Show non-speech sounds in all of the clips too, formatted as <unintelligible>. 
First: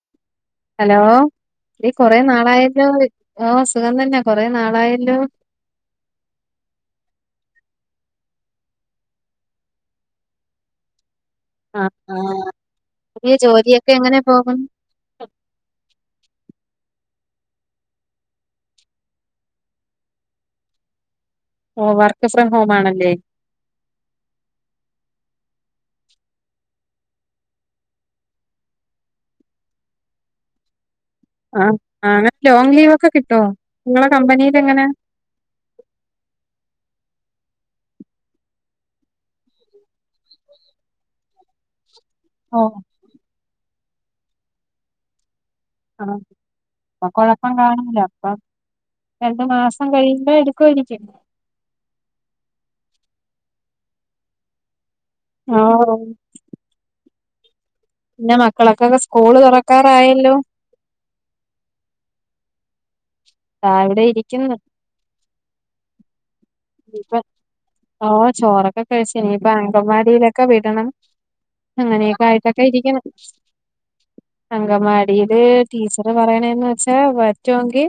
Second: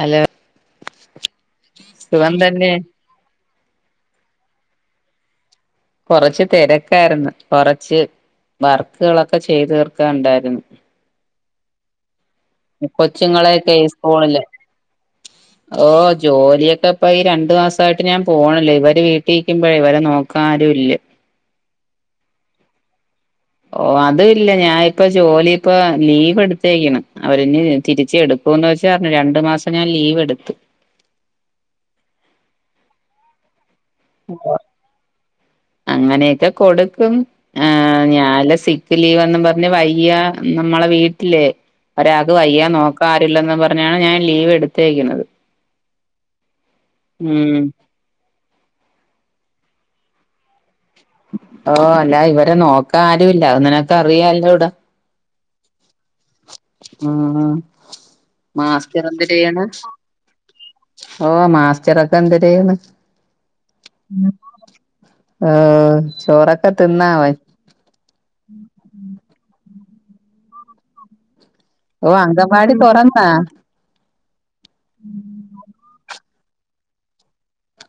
Hello hello ഈ കൊറെ സുഖം തന്നെ നാളായാല്ലോ വി ഓ സുഖം തന്നാ കൊറെനാളായല്ലോ? കൊറച്ച് തിരക്കായിരുന്നു കൊറച്ച് വർക്കുകളൊക്കെ ചെയ്തു തീർക്കാ ണ്ടായിരുന്നു. ആഹ് കൊച്ചുങ്ങളെയൊക്കെ എങ്ങനെ സ്കൂളില് പോകുന്നു ഓ ജോലിയൊക്കെ ഇപ്പൊ ഈ രണ്ടു മാസായിട്ട് ഞാൻ പോണില്ല ഇവര് വീട്ടിക്കുമ്പോഴേ ഇവരെ നോക്കാരും ഇല്ല. ഓ വർക്ക് ഫ്രം ഹോം ആണല്ലേ? ഓ അത് ഇല്ല ഞാനിപ്പോ ജോലി ഇപ്പ ലീവ് എടുത്തേക്ക്ണ് അവര് ഇനി തിരിച്ചു എടു പോന്നു <unintelligible> രണ്ടു മാസം ഞാൻ ലീവ് എടുത്തു. ആഹ ആങ്ങ ലോങ്ങ് ലീവ് ഒക്കെ കിട്ടോ? നിങ്ങളെ ഓ കമ്പനിയിൽ എങ്ങനെ അങ്ങനെയൊക്കെ കൊടുക്കും. ആഹ ഞാല് സിക്ക് ലീവ്ന്നും പറഞ്ഞ് വയ്യ നമ്മളെ വീട്ടില് ഒരാക്കു ഓ വയ്യ നോക്കാരുല്ലന്ന് പറഞ്ഞാണ് ഞാൻ ലീവ് എടുത്തേക്കുന്നത്. ആഹ അ കൊഴപ്പം ഉം കാണില്ല. അപ്പ രണ്ടു മാസം കഴിയുമ്പോ എടുക്കുംമായിരിക്കും ഓ അല്ല ഇവരെ നോക്കാ ആരുമില്ല നിനക്കു അറിയല്ലോടാ ആഹ് ആഹ് ആഹ് പിന്നെ മക്കളൊക്കെക്കെ സ്കൂള് തുറക്കാറായല്ലോ? ഓ മാസ്റ്ററ്ക്കെ എന്തര്യ്യ്ണ്. ദാ ഇവിടെ ഇരിക്കുന്നു <inaudible> ആഹ് ഇപ്പൊ ഓ ചോറൊക്കെ കഴിച്ച് നിയിപ്പൊ അങ്കൻവാടിയിലൊക്കെ വിടണം. ഓഹ് അങ്ങനെയൊക്കെ ആയിട്ടൊക്കെ അങ്കവാടി ഇരിക്കണ് തൊറന്നാ അങ്കവാടിയില് ടീച്ച അത് പറയണേന്ന് വെച്ചാ പറ്റോങ്കി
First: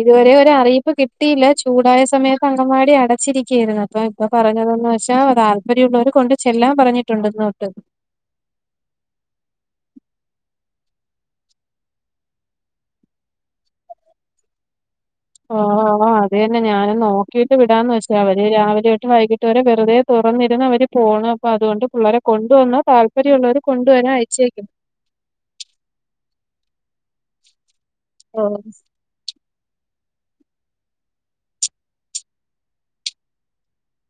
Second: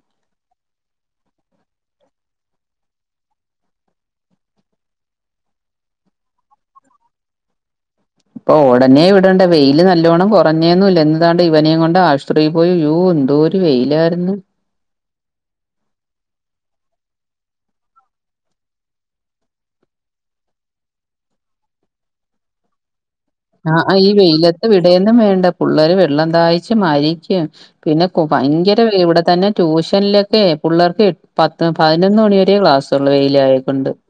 ഇതുവരെ ഒര അറിയിപ്പ് കിട്ടിയില്ല. ചൂടായ സമയത്ത് അങ്കവാടി അടച്ചിരിക്കായിരുന്നു. അപ്പൊ ഇപ്പൊ പറഞ്ഞതന്ന് വെച്ചാ, താല്പര്യള്ളൊവര് കൊണ്ട് ചെല്ലാൻ പറഞ്ഞിട്ടുണ്ട് <unintelligible> <unintelligible> ഉടനെ ഇവിടേണ്ട. വെയില് നല്ലോണം കുറഞ്ഞേന്നും ഇല്ല. ഇന്ന്താണ്ട് ഇവനേം കൊണ്ട് ആശ്റത്രിയിൽ പോയി വ്യൂ എന്തോര് വെയിലായിര്ന്ന് ഓആആഹ് അതന്നെ ഞാൻ നോക്കിട്ട് വിടാന്ന് വെച്ച! അവര് രാവിലേട്ട് വൈകിട്ട് വരെ വെറുതെ തോറ തുറന്നിരുന്ന് അവര് <unintelligible> അതുകൊണ്ട് പിള്ളരെ കൊണ്ടുവന്ന് താല്പ ആ ആ ഈ വെയിലത്ത് വിടേന്നും വേണ്ട, പിള്ളേര് വെള്ളം ദാഹിച്ച് മരിക്കും, പിന്നെ ഓഹ് ഭയങ്കര <inaudible> ഇവിടെ തന്നെ ട്യൂഷനിലൊക്കെ പിള്ളേർക്ക് പത്ത് പതിനൊന്ന് മണി വരേ ക്ലാസ്സുള്ളു വെയിൽ ആയക്കൊണ്ട് <inaudible>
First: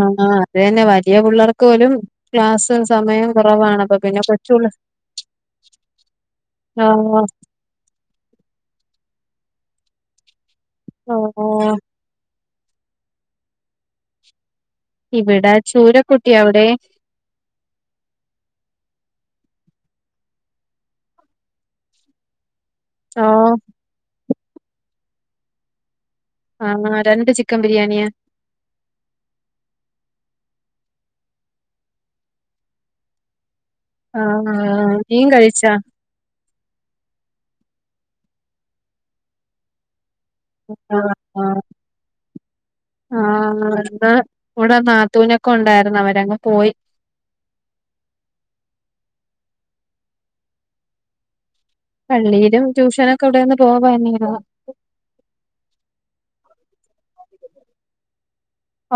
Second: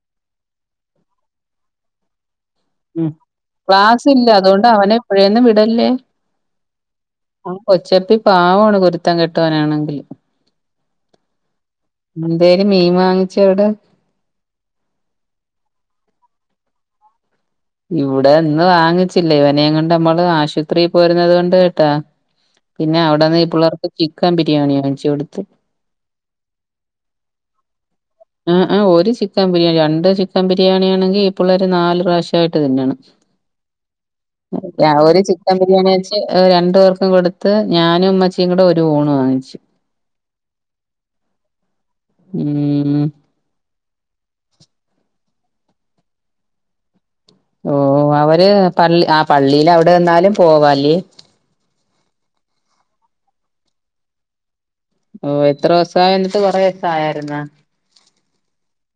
ആ അത് തന്നെ, വലിയ പിള്ളേർക്ക് പോലും ക്ലാസ് ഉം സമയം കുറവാണ്. അപ്പൊ ക്ലാസ് പിന്നെ ഇല്ല, അതുകൊണ്ട് കൊച്ചുപിള്ള അവനെ എപ്പഴേന്നും വിടല്ലേ ഓഹ് ആ കൊച്ചപ്പി പാവമാണ്, കുരുത്തം കെട്ടവാനാണെങ്കിലും. <unintelligible> എന്തേലും മീൻ വാങ്ങിച്ചാ അവിടെ? ഇവിടെ ചൂരക്കുട്ടി, അവിടെ? ഇവിടെ ഇന്ന് വാങ്ങിച്ചില്ല, ഇവനേം കൊണ്ട് മ്മള് ആശൂത്രീ പോയിരുന്നത് കൊണ്ട് കേട്ടാ പിന്നെ ഓ അവിടെന്ന് ഈ പിള്ളേർക്ക് ചിക്കൻ ബിരിയാണി വാങ്ങിച്ചു കൊടുത്ത്. ആഹാ രണ്ട് ചിക്കൻ ബിരിയാണിയാ? ആആ ഒരു ചിക്കൻ ബിരിയാണി. രണ്ട് ചിക്കൻ ബിരിയാണി ആണെങ്കി ഈ പിള്ളേര് നാല് പ്രാവശ്യയിട്ട് തിന്നണം. ആ <inaudible> ഒരു നീയും ചിക്കൻ കഴിച്ചാ ബിരിയാണി വെച്ച് രണ്ടു പേർക്കും കൊടു ത്ത് ഞാനും ഉമ്മച്ചിയും കൂടെ ഒരു ഊണ് വാങ്ങിച്ചു. ആ ആ ഉം ആ എന്താ ഇവിടെ നാത്തൂനൊ ക്കൊണ്ടായിരുന്നു, അവരങ്ങ് പോയി. ഓ അവര് <unintelligible> ആ പള്ളീൽ അവിടെ നിന്നാലും പോവാല്ലേ? പള്ളിയിലും ട്യൂഷനൊക്കെ ഇവിടെന്ന് <unintelligible> ഓ എത്ര ദിവസായി എന്നിട്ട് കൊറേ ദിവസായായിരുന്നോ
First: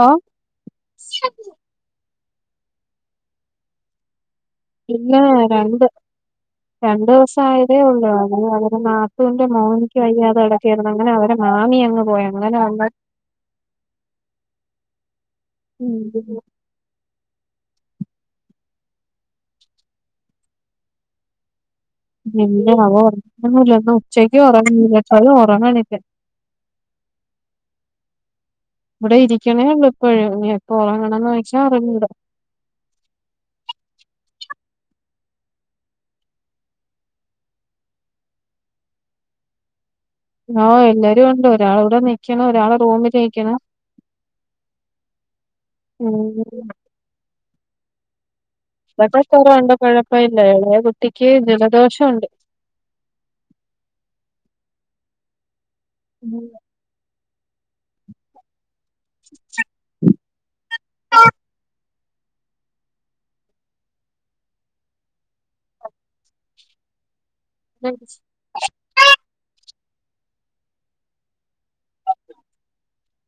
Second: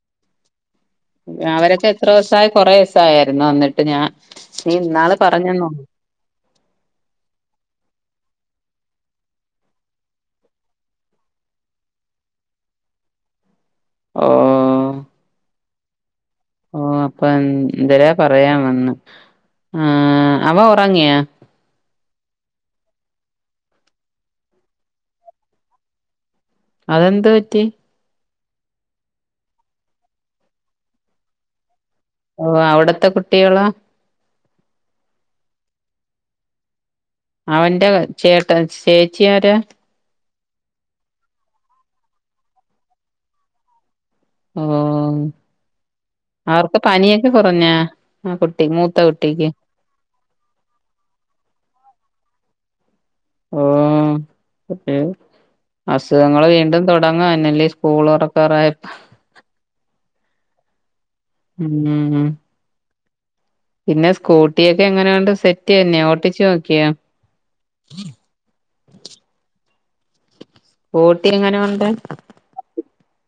ആ <inaudible> അവരൊക്കെ എത്ര ദിവസായി, കൊറേ ദിവസായാരുന്നു വന്നിട്ട് ഞാ പിന്നെ രണ്ട് രണ്ടു ദിവസായതേ ഉള്ളൂ <unintelligible> നാത്തൂന്റെ മോനിക്ക് വയ്യാത കിടക്കേരുന്നു, അങ്ങനെ അവരെ മാമി അങ്ങ് പോയി, അങ്ങനെ അ ആ <inaudible> ഓ അപ്പൊ എന്തരാ പറയാൻ വന്ന് ആ അവൻ ഒറങ്ങിയാ? ഇല്ല അവൻ <inaudible> ഇന്ന് ഉച്ചക്ക് ഒറങ്ങീല്ലച്ചാലും ഒറങ്ങണില്ല. അതെന്ത് പറ്റി? ഇവിടെ ഇരിക്കണേ ഉള്ളൂ ഇപ്പൊഴും. ഇനി എപ്പ ഒറങ്ങണന്ന് ചോദിച്ചാ അറിഞ്ഞൂട. ഓ അവിടത്തെ കുട്ടികളാ? അവന്റെ ചേട്ട ചേച്ചിയാരാ? ആ എല്ലാരുമുണ്ട്, ഒരാള് ഇവിടെ നിക്കണ്, ഒരാള് റൂമില് നിക്കണ് ഓ ഉം അവർക്ക് പനിയൊക്കെ കുറഞ്ഞാ? ആ കുട്ടി മൂത്ത അതൊക്ക കുട്ടിക്ക് കുറവുണ്ട്, കൊഴപ്പയില്ല. എളയകുട്ടിക്ക് ജലദോഷം ഉണ്ട്. ഓ <unintelligible> അസുഖങ്ങള് വീണ്ടും തൊട <unintelligible> സ്കൂള് തൊക്കാറായപ്പൊ <inaudible> ഉം പിന്നെ സ്കൂട്ടിയൊക്കെ എങ്ങനെയൊണ്ട്? സെറ്റ് തന്നെ? ഓട്ടിച്ച് നോക്കിയാ? സ്കൂട്ടി എങ്ങനെ ഒണ്ട്?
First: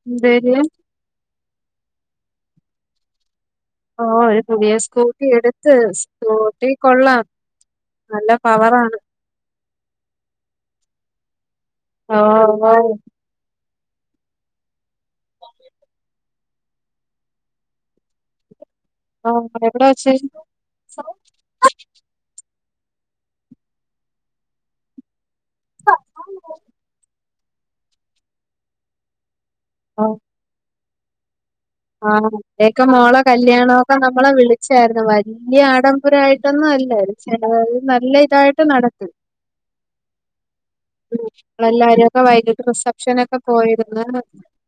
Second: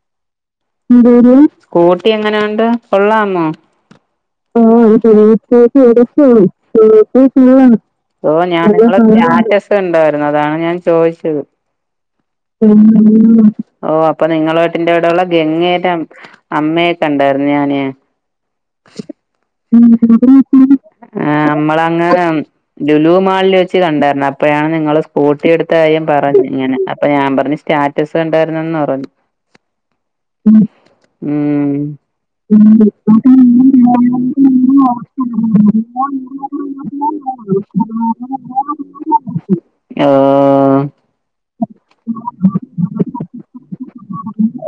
എന്തര് <inaudible> സ്കൂട്ടി എങ്ങനെ ഒണ്ട്, കൊള്ളാമോ? ഓ ഒരു പുതിയ സ്കൂട്ടി എടുത്ത് സ്കൂട്ടി കൊള്ളാം <inaudible> നല്ല ഓ ഞാൻ നിങ്ങളെ പവറാണ് സ്‌റ്റാറ്റസ് കണ്ടാര് ന്നു, അതാണ് ഞാൻ ചോദിച്ചത്. ഓ ഓ <inaudible> ഓ അപ്പൊ നിങ്ങള വീട്ടിന്റെ അവിടൊള്ള ഗംഗേടെ അമ്മയെ കണ്ടാര്ന്നു ഞാനേ. ഓ എവിടെ വച്ച് <inaudible> ആ മ്മളങ്ങ് ലുലു മാളില് വെച്ച് കണ്ടായിര്ന്ന്, അപ്പഴാണ് നിങ്ങള് സ്കൂട്ടി എടുത്ത കാര്യം പറഞ്ഞ് ഇങ്ങനെ, അപ്പൊ ഞാൻ പറഞ്ഞ് സ്റ്റാറ്റസ് ഉണ്ടായിരുന്നന്ന് പറഞ്ഞു ആഹ ഉം ആഹാ എക്കെ മോളെ കല്യാണൊക്കെ നമ്മളെ വിളിച്ചായിരുന്നു വല്ല്യ ആഡംബരമായിട്ടൊന്നുല്ലാ ചെല നല്ല ഇതായിട്ട് നടക്ക് ആ-ആ-ആഹ്മ്മ്‌ എല്ലാരും ഒക്കെ വൈകിട്ട് റിസപ്ഷനൊക്കെ പോയിന്ന്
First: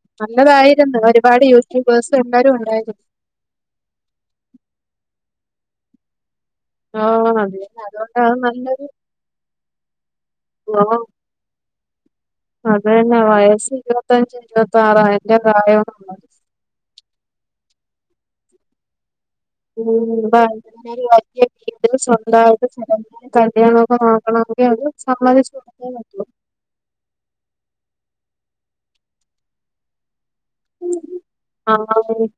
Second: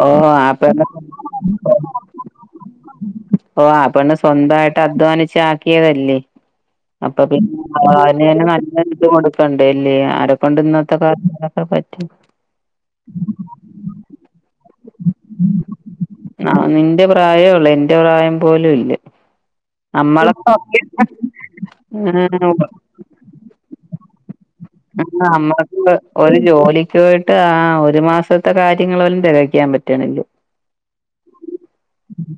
ഓഹ് ആപ്പന്നെ നല്ലതായിരുന്നു ഒരുപാട് യൂട്യൂബേഴ്സ് എല്ലരും ഉണ്ടായിരുന്നു ഓ അപ്പണ് സ്വന്തമായിട്ട് അധ്വാനിച്ചക്കിയതല്ലേ അപ്പൊ ആഹ് അതെ അതുകൊണ്ട് പിന്നെ അത് നല്ല നല്ലൊരു ഇത് കൊടുക്കണ്ടല്ലേ ആരെക്കൊണ്ട് ഇന്നത്തെ കാര്യങ്ങളൊക്കെ പറ്റും അതന്നെ വയസ്സ് ഇരുപത്തഞ്ച് ഇരുപത്തി ആറ്അൻന്റെ പ്രായവുംള്ള ആഹ് നിന്റെ പ്രായേ എന്റെ പ്രായം പോലും ഇല്ല നമ്മളെ <unintelligible> സ്വന്തമായിട്ട് കല്യാണം <unintelligible> നമ്മക്ക് ഒരു ജോലിക്ക്പോയിട്ട്ആ ഒരു മാസത്തെ കാര്യങ്ങള് പോലും തികയ്ക്കാൻ പറ്റണില്ല ആഹ് <unintelligible>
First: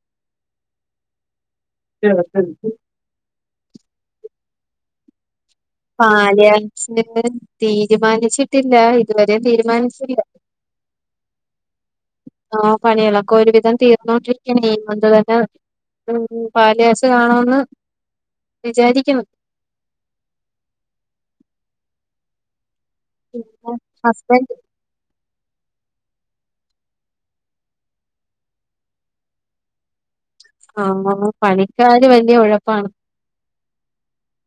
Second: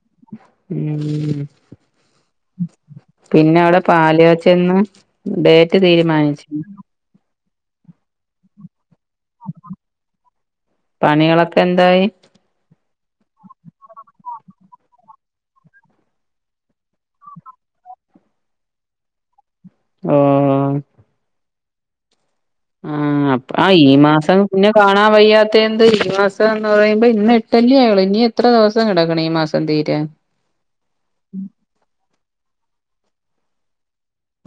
ഉം <unintelligible> പാലാച്ചന്ന് ഡേറ്റ് തീരുമാനിച്ചി പാല്കാച്ചിന് തീരുമാനിച്ചിട്ടില്ല ഇതുവരേം തീരുമാനിച്ചില്ല പണികളൊക്കെ എന്തായി ആഹ് പണികളൊക്കെ ഒരു വിധം തീർന്നോണ്ടിരിക്കതു <unintelligible> ഉംപാല്കാച്ചലാണോന്ന് വിചാരിക്കുന്നു ആം ആ ഹ്അപ്പ പിന്നെ ഈ മാസം ഹസ്ബൻഡ് പിന്നെ കാണാൻ വയ്യാ തെന്ത് ഈ മാസം എന്ന് പറയുമ്പോ ഇന്ന് ഇട്ടല്ലെ ആയുള്ളൂ ഇനി എത്ര ദിവസം കിടക്കണുഈ മാസം തീരാൻ ആഹ് <unintelligible> പണിക്കാാര് വല്യയ ഉഴപ്പാണ്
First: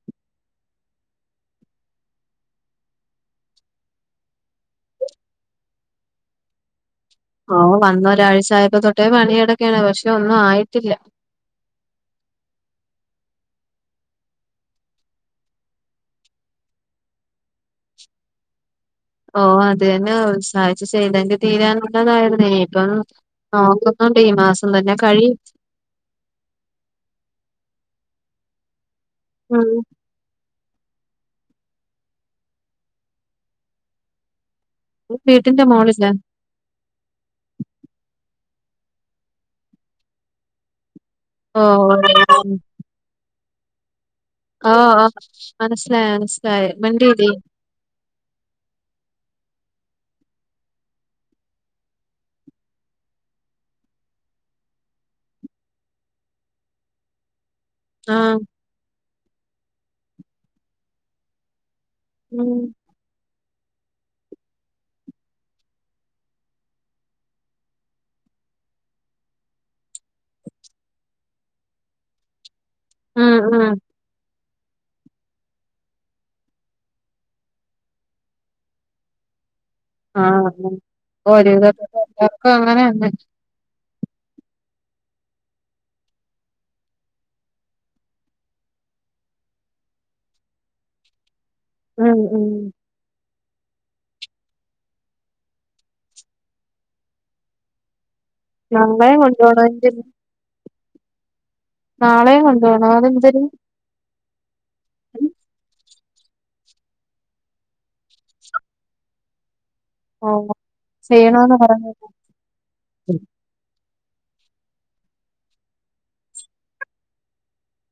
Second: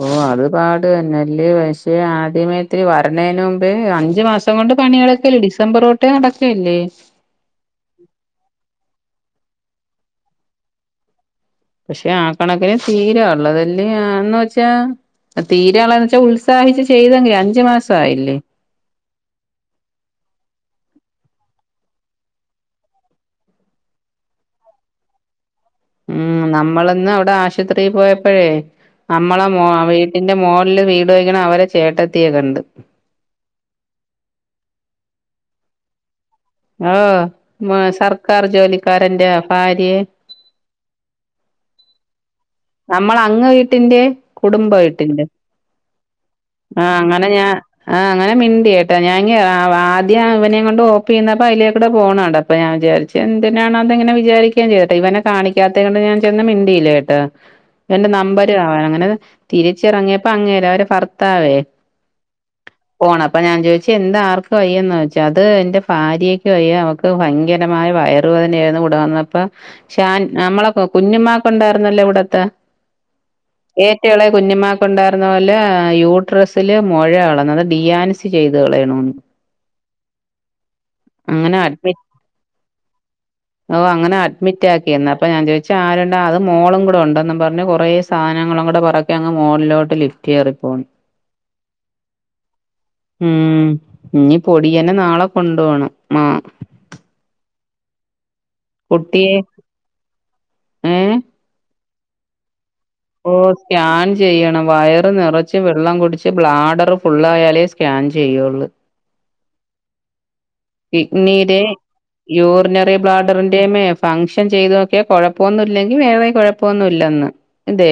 ഓ അത്പാട് തെന്നല്ലേപക്ഷേ ആദ്യമേത്തിരി വരണേന് മുമ്പ് അഞ്ചു മാസം കൊണ്ട് പണികളൊക്കെല്ലേ ഡിസംബർതൊട്ടേ നടക്കല്ലേ ഓ വന്ന ഒരാഴ്ച ആയപ്പോ തൊട്ടേ പണി നടക്കാണ് പക്ഷെ ഒന്നും ആയിട്ടില്ല പക്ഷെ ആ കണക്കിന് തീരാ ഉള്ളതെല് ആ വെച്ചാ തീരളാന്ന് വച്ചാ ഉത്സാഹിച്ച് ചെയ്തെങ്കും അഞ്ചു മാസയില്ലേ ഓ അത് തന്നെ ഉത്സാഹിച്ച് ചെയ്തന്റെ തീരാനുള്ളതായിരുന്നേ എനിക്ക് തോന്നു നോക്കുന്നു ണ്ട് ഈ മാസം തന്നെ കഴിയും ഉം നമ്മൾ ഇന്ന് അവിടെ ആശുപത്രിയിൽ പോയപ്പോഴേ നമ്മളെ ഉം വീട്ടിന്റെ മോള് ല് വീട് വെക്കണ അവരുടെ ചേട്ടത്തിയെ കണ്ടു വീട്ടിന്റെ മോളിലാ ഓ മ സർക്കാർ ജോലിക്കാരൻന്റെ ഭാര്യയെ ഓ ഓ നമ്മൾ അങ്ങ് വീട്ടിന്റെ കുടുംബ ഓഹ് ഓഹ് ആയിട്ടുണ്ട് മനസ്സിലായി മനസ്സിലായി ആഹ് അങ്ങനെ വണ്ടിയില്ലേ ഞാൻ ആഹ് അങ്ങനെ മിണ്ടിയട്ടാ ഞാൻ ങ്ങ ആദ്യം അവനെയും കൊണ്ട് ഓപ്പി നിന്നപ്പോ അയിലേക്കോടെ പോകുന്നത് അപ്പൊഞാൻ വിചാരിച്ചു എന്തിനാണോ ഇങ്ങനെ വിചാരിക്ക ചെയ്തട്ടെ ഇവെനെ കാണിക്കാത്തത് കൊണ്ട് ഞാൻ ചെന്ന് മിണ്ടിയില്ല കേട്ടോ എന്റെ ആഹ് നമ്പര് ആവാൻ അങ്ങനെ തിരിച്ചറങ്ങിയപ്പോ അങ്ങേരുടെഭർത്താവേ ഉം അപ്പഞാൻ ചോദിച്ചു എന്താർക്ക വയ്യന്ന് വെച്ചാൽ അത് എൻ്റെ ഭാര്യയ്ക്ക് വയ്യാ അവക്ക് ഭയങ്കരമായ വയറ റ് വേദന ആയിരുന്നു ഇവിടെ വന്ന പ്പൊ ക്ഷെനമ്മളെ കുഞ്ഞുമ്മാക്ക് ഉണ്ടായിരുന്നല്ലോ ഇവിടെ ത്ത ഉം ഉം ഏറ്റ എളേ കുഞ്ഞുമാക്ക്ണ്ടായിരുന്ന പോലെ യൂട്രസില് മൊഴകള് അത്‌ ഡിയൻസി ചെയ്ത് കളയണംന്ന് ആ ഓര് <inaudible> അങ്ങനെ അഡ്മിറ്റ് എല്ലർക്കും അങ്ങനെ ഓ അങ്ങനെ അഡ്മിറ്റക്കിന്ന് അപ്പൊ ഞാൻ ചോദിച്ചാ ആരൊണ്ട് അത് മോളും കൂടെ ഉണ്ട് എന്നും പറഞ്ഞ് കൊറേ സാധങ്ങളുടെ പറക്കെ അങ്ങ് മോളിലോട്ട് ലിഫ്റ്റ് കേറി പോണ് ഉം ഉം ഉം ഇനി പൊടിയനെ നാളെ കൊണ്ട് പോണം മാ <unintelligible> കൊണ്ടുപോണായിരിക്കും മ് നാളേയും കൊണ്ട് പോണോ അതെന്തര് സ്കാൻ ചെയ്യണം വയറ് നിറച്ച് വെള്ളം കുടിച്ച് ബ്ലാഡർ ഫുള്ളായാലേ സ്കാൻ ചെയ്യോള് ഓഹ് ചെയ്യണോന്ന് കിഡ്നിടെ പറഞ്ഞു യൂറിനറി ബ്ലാഡറിന്റേം മേ ഫംഗ്ഷൻ ചെയ്തോക്കിയ കൊഴപ്പൊന്നുല്ലെങ്കി വേറെ കൊഴപ്പൊന്നുല്ലന്ന് ഇന്തേ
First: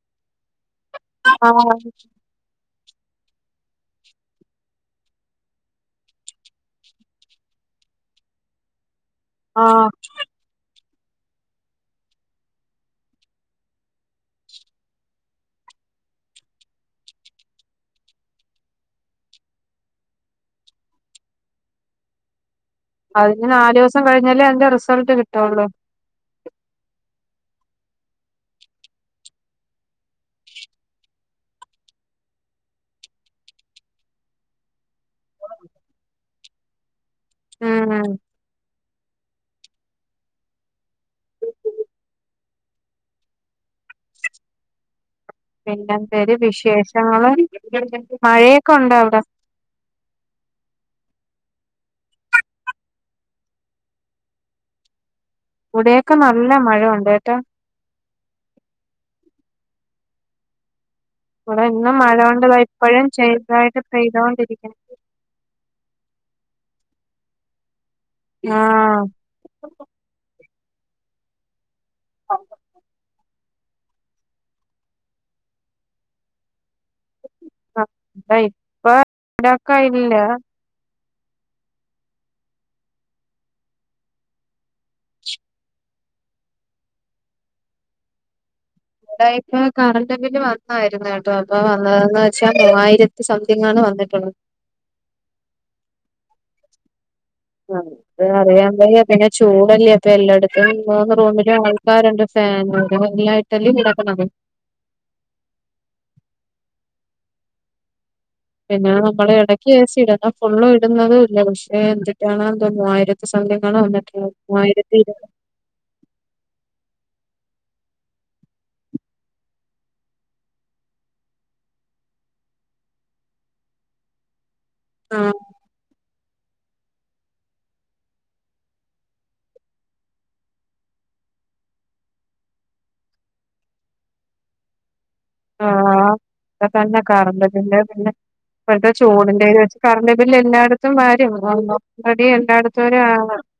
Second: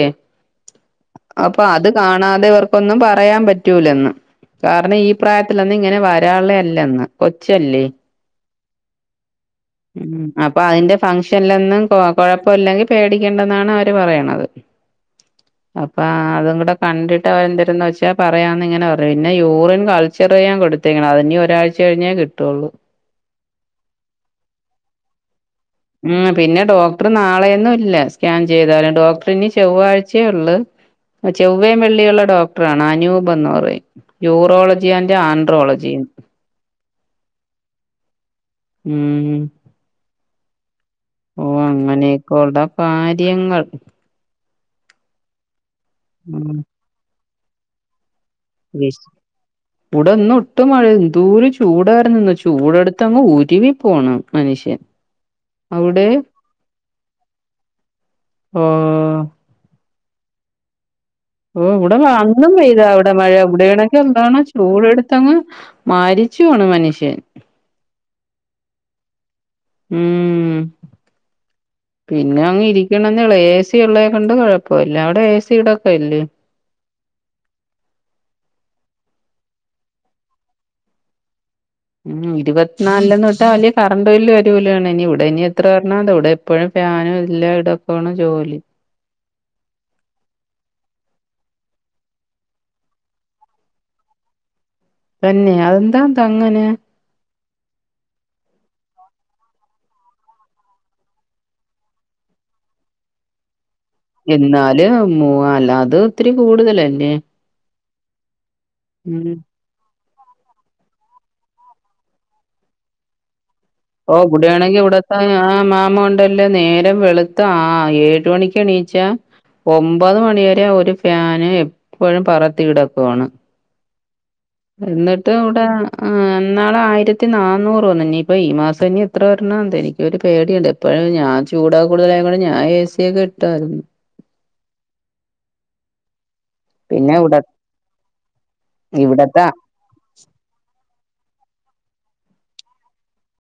അപ്പൊ ആഹ് അത് കാണാതെ ഇവർ ഒന്നും പറയാൻ പറ്റൂല്ലന്ന് കാരണം ഈ പ്രായത്തിലൊന്നും ഇങ്ങനെ വരാള്ളല്ലന്ന് കൊ ച്ചല്ലേ ആഹ് ഉം അപ്പൊ അയിന്റെ ഫംഗ്ഷലൊന്നും കൊ കൊഴപ്പല്ലെങ്കി പേടിക്കണ്ടന്നാണ് അവര് പറയണത് അപ്പൊ അതും കുടെ കണ്ടിട്ട് അവരെന്തിരന്ന് വെച്ചാ പറയാന്ന് ഇങ്ങനെ പറ പിന്നെ യൂറിയൻ കൾച്ചർ ചെയ്യാൻ കൊട് ത്തിക്കണത് ഇനി ഒരാഴ്ച കഴിഞ്ഞേ കിട്ടൊള്ളൂ അതിന് നാല്സം കഴിഞ്ഞല്ലേ അതിന്റെ റിസൾട്ട് കി ഉം പിന്നെ ഡോക്ടറ് നാ ളെയൊന്നും ഇല്ല സ്കാൻ ചെയ്താലും ഡോക്ടറി ഇനി ചൊവ്വാഴ്ച്ചയേ ഒള്ള് ചൊവ്വേയും വെള്ളിയുള്ള ഡോക്ടറണ് അനൂപ് എന്ന് പറയും യൂറോളജി ആൻഡ് ആൻഡ്രോളജി ഉം മ് മ് ഉം ഓ അങ്ങനെക്കെ ഒള്ള കാര്യങ്ങൾ പിന്നെന്തേലും ഉം വിശേഷങ്ങള് മഴയൊക്കെ ഉണ്ടോ വിശ് അവിടെ ഇവിടെ ഒന്ന് ഒട്ടും മഴ ന്തൂര് ചൂടായിരുന്ന് ഇന്ന് ചൂടെടുത്തങ്ങ് ഉരുവി പോണ് മനുഷ്യൻ അവിടെ ഇവിടെയൊക്കെ നല്ല മഴ ഉണ്ട് കേട്ടോ ഓ ഇവിടെ ഓ ഇന്നും ഇവടെ മഴ കൊണ്ട് അന്നും ദാ പെയ്താ ഇപ്പഴും ഇവടെ മഴ ഇവിടെ ചെറുതായിട്ട് ആണെങ്കി എന്താണ് പെയ്തോണ്ടിരിക്കുന്നു ചൂട് എടുത്തങ്ങ് മരി ച്ചുവാണ് മനുഷ്യൻ ആ ഉം പിന്നെ ആഹ് അങ്ങ് ഇരിക്കണം എന്നെ ഒള്ള് ഏ സി ഉള്ളേ കൊണ്ട് കൊഴപ്പ ഇല്ല അവടെ ഏ സി ഇടക്കല്ലേ? ഇപ്പൊ ഇവടക്ക ഇല്ല ഉം ഇരുപത്തിനാല്ന്ന്ട്ടാ വല്യ കറണ്ട് ബില്ല് വരൂലാണ് ഇനി ഇവിടെ ഇനി എത്ര വരണാന്തോ ഇവടെ എപ്പഴും ഞാനും എല്ലാ ഇടക്കൊണ് ജോലി ഇടാ ഇപ്പ കറണ്ട് ബില്ല് വന്നായിര്ന്ന് കേട്ടോ അപ്പൊ വന്നതെന്ന് വെച്ചാ മൂവായിരത്തി സംതിങ്ങ് ആണ് വന്നി ഉം തന്നെ അതെന്താ ന്താ അങ്ങനെ? അ അത് അറിയാവയ്യ പിന്നെ ചൂടല്ലേ അപ്പ എല്ലാടത്തും മൂന്ന് റൂമിലും ആൾക്കാരോണ്ട് ഫാ ഫാനൂടെ <unintelligible> എന്നാല് മൂവാ അല്ലാ അത് ഒത്തിരി കൂടുതലല്ലെ പിന്നെ നമ്മള് എടക്കേച്ച് ഇടുന്ന ഫുള്ളും ഇടുന്നതുംല്ല പക്ഷെ എഞ്ചിട്ടാണ് എന്തോ മൂവായിരത്തി സം ഓ ഇവിടെയാണെങ്കി ഇവിടെത്തെ ആ മാമ ഒണ്ടല്ലന്നെ നേ രം വെളുത്ത് ആ ഏഴ്മണിക്കേണീച്ച ഒമ്പത് മണി വരെ ഒരു ഫാന് എപ്പഴും പറത്തി ഇടക്കവാണ് എന്നിട്ട് ഇരുപത്തിനാല് ഇവിടെ ആ എന്നാള ആയിരത്തി നന്നൂറ് വന്ന ഇനിയിപ്പൾ ഈ മാസം ഇനി എത്ര വരണ എന്ത എനിക്കൊരു പേടിയുണ്ട് എപ്പോഴും ഞാൻ ചൂടാ കൂടുതലായ കൊണ്ട് ഞാൻ എഏ സിയൊക്കെ കിട്ടായിരുന്നു ആ അ തന്നെ ഇവിടെ കറണ്ട് ബില്ല് പിന്നെ ഇഴത്തെ ഇവിടത്തെ ചൂടിന്റെയ്ത് വെച്ച് കറണ്ട് ബില്ല് എല്ലായിടും വരുംടി എണ്ടായിടത്തരു